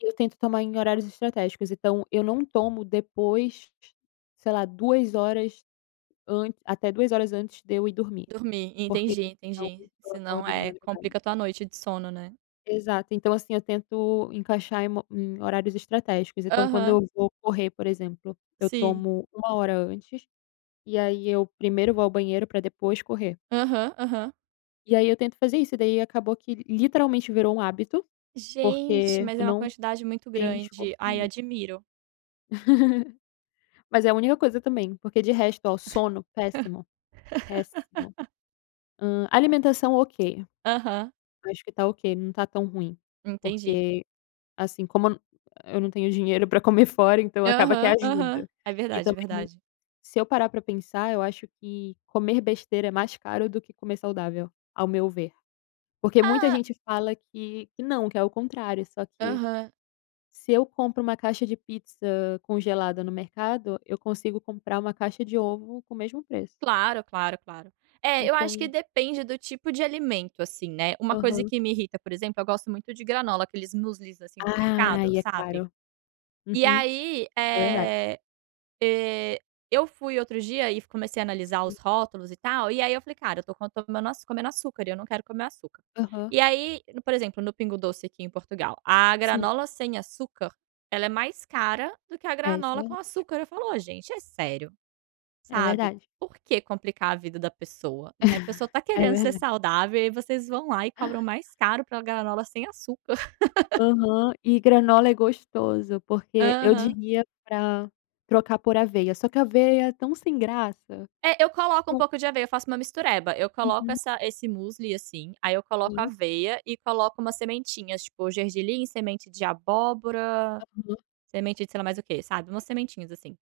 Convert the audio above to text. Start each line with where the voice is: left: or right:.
left: Eu tento tomar em horários estratégicos, então eu não tomo depois sei lá 2 horas ant até 2 horas antes de eu ir dormir.
right: Dormir,
left: Porque
right: entendi,
left: senão
right: entendi.
left: eu
right: Senão,
left: acordo de
right: eh,
left: madrugada.
right: complica tua noite de sono, né?
left: Exato, então, assim, eu tento encaixar em mo em horários estratégicos. Então quando
right: Aham.
left: eu vou correr, por exemplo, eu
right: Sim.
left: tomo 1 hora antes, e aí eu primeiro vou ao banheiro para depois correr.
right: Aham, aham.
left: E aí eu tento fazer isso. E daí acabou que literalmente virou um hábito,
right: Gente,
left: porque
right: mas
left: eu
right: é uma
left: não
right: quantidade muito
left: tenho
right: grande.
left: esforço
right: Ai,
left: nenhum.
right: admiro.
left: Mas é a única coisa também, porque de resto, oh, sono, péssimo, péssimo. Hã, alimentação, ok.
right: Aham.
left: Acho que está ok, não está tão ruim,
right: Entendi.
left: porque, assim, como eu não eu não tenho dinheiro para comer fora, então acaba que
right: Aham, aham,
left: ajuda.
right: é
left: E
right: verdade, é
left: também,
right: verdade.
left: se eu parar para pensar eu acho que comer besteira é mais caro do que comer saudável, ao meu ver. Porque muita
right: Ah.
left: gente fala que que não, que é o contrário só que
right: Aham.
left: se eu compro um caixa de pizza congelada no mercado, eu consigo comprar uma caixa de ovo com o mesmo preço.
right: Claro, claro, claro. É, eu acho que
left: Então.
right: depende do tipo de alimento, assim, né. Uma coisa
left: Aham.
right: que me irrita, por exemplo, eu gosto muito de granola, aqueles muslis assim do mercado,
left: Ai, é
right: sabe?
left: claro.
right: E
left: Uhum.
right: aí,
left: É verdade.
right: eh eh, eu fui outro dia e comecei a analisar
left: Sim.
right: os rótulos e tal, e aí eu falei: "Cara, eu estou co comendo e eu não quero comer açúcar."
left: Aham.
right: E aí no, por exemplo, no Pingo Doce aqui em Portugal, a
left: Sim.
right: granola sem açúcar ela é mais cara do que a
left: É, isso é
right: granola com
left: verdade.
right: açúcar. Eu falo "Oh, gente, é sério?"
left: É
right: Sabe,
left: verdade.
right: por que complicar a vida da pessoa, né, a pessoa está
left: É
right: querendo ser
left: verdade.
right: saudável e aí vocês vão lá e cobram mais caro pela granola sem açúcar.
left: Aham e granola é gostoso, porque eu
right: Aham.
left: diria para trocar por aveia só que a aveia é tão sem graça.
right: É, eu coloco um
left: [unintelligible]
right: pouco de aveia. Eu faço uma mistureba, eu coloco
left: Uhum.
right: essa esse musli, assim, aí eu coloco
left: Sim.
right: aveia e coloco umas sementinhas, tipo, gergelim, semente de abóbora,
left: Aham.
right: semente de sei mais o quê, sabe, umas sementinhas assim.